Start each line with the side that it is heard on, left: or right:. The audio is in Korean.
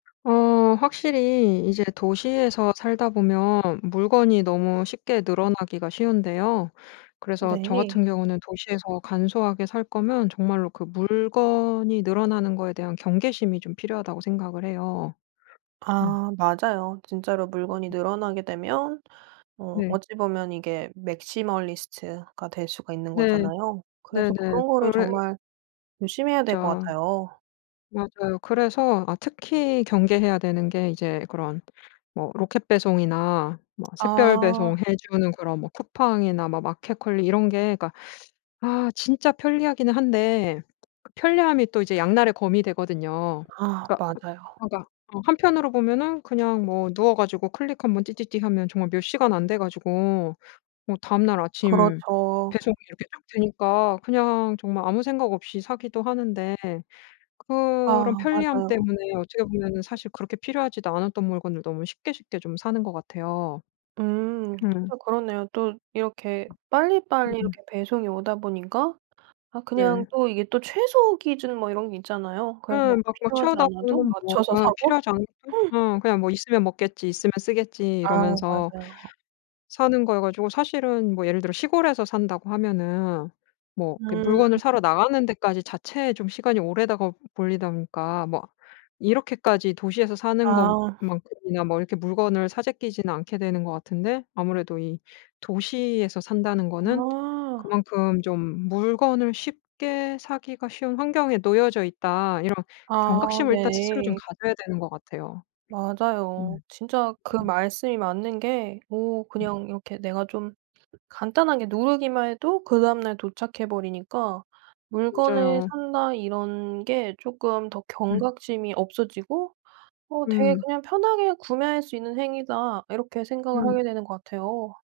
left: 어 확실히 이제 도시에서 살다 보면 물건이 너무 쉽게 늘어나기가 쉬운데요. 그래서 저
right: 네.
left: 같은 경우는 도시에서 간소하게 살거면 정말로 그 물건이 늘어나는 거에 대한 경계심이 좀 필요하다고 생각을 해요. 어.
right: 아 맞아요. 진짜로 물건이 늘어나게 되면 어
left: 네.
right: 어찌 보면 이게 맥시멀리스트가 될 수가 있는
left: 네.
right: 거잖아요. 그래서
left: 네네.
right: 그런 거를
left: 그래
right: 정말 조심해야 될 것
left: 진짜.
right: 같아요.
left: 맞아요. 그래서 아 특히 경계해야 되는 게 이제 그런 뭐 로켓배송이나 뭐
right: 아.
left: 샛별배송 해주는 그런 뭐 쿠팡이나 뭐 마켓컬리 이런 게 그러니까 아 진짜 편리하기는 한데 편리함이 또 이제 양날의 검이 되거든요.
right: 아
left: 그러니까
right: 맞아요.
left: 그러니까 어 한편으로 보면은 그냥 뭐 누워 가지고 클릭 한번 띠띠띠 하면 정말 몇 시간 안 돼 가지고 뭐 다음날 아침
right: 그렇죠.
left: 배송이 이렇게 쭉 되니까 그냥 정말 아무 생각 없이 사기도 하는데 그런
right: 아
left: 편리함
right: 맞아요.
left: 때문에 어떻게 보면은 사실 그렇게 필요하지도 않았던 물건을 너무 쉽게 쉽게 좀 사는 것 같아요.
right: 음
left: 음.
right: 진짜 그러네요. 또 이렇게 빨리빨리
left: 음.
right: 이렇게 배송이 오다 보니까 아 그냥
left: 네.
right: 또 이게 또 최소 기준 뭐 이런 게 있잖아요.
left: 예.
right: 그래서
left: 막 막
right: 필요하지
left: 채우다
right: 않아도
left: 보면은 뭐
right: 맞춰서
left: 어
right: 사고.
left: 필요하지 않은 것도 어 '그냥 뭐 있으면 먹겠지. 있으면 쓰겠지.'
right: 아
left: 이러면서
right: 맞아요.
left: 사는 것이어 가지고 사실은 뭐 예를 들어 시골에서 산다고 하면은 뭐 이렇게 물건을
right: 음.
left: 사러 나가는 데까지 자체에 좀 시간이 오래다가 걸리다 보니까 뭐 이렇게까지 도시에서 사는
right: 아.
left: 것만큼이나 뭐 이렇게 물건을 사 제끼지는 않게 되는 것 같은데 아무래도 이 도시에서 산다는 거는
right: 아.
left: 그만큼 좀 물건을 쉽게 사기가 쉬운 환경에 놓여져 있다 이런
right: 아
left: 경각심을 일단 스스로 좀
right: 네.
left: 가져야 되는 것 같아요.
right: 맞아요.
left: 음.
right: 진짜 그
left: 음.
right: 말씀이 맞는 게 뭐
left: 음.
right: 그냥 이렇게 내가 좀 간단하게 누르기만 해도 그다음 날 도착해 버리니까 물건을
left: 맞아요.
right: 산다 이런 게 쪼끔 더
left: 음.
right: 경각심이 없어지고 어 되게
left: 음.
right: 그냥 '편하게 구매할 수 있는 행위다.' 이렇게 생각을
left: 음.
right: 하게 되는 것 같아요.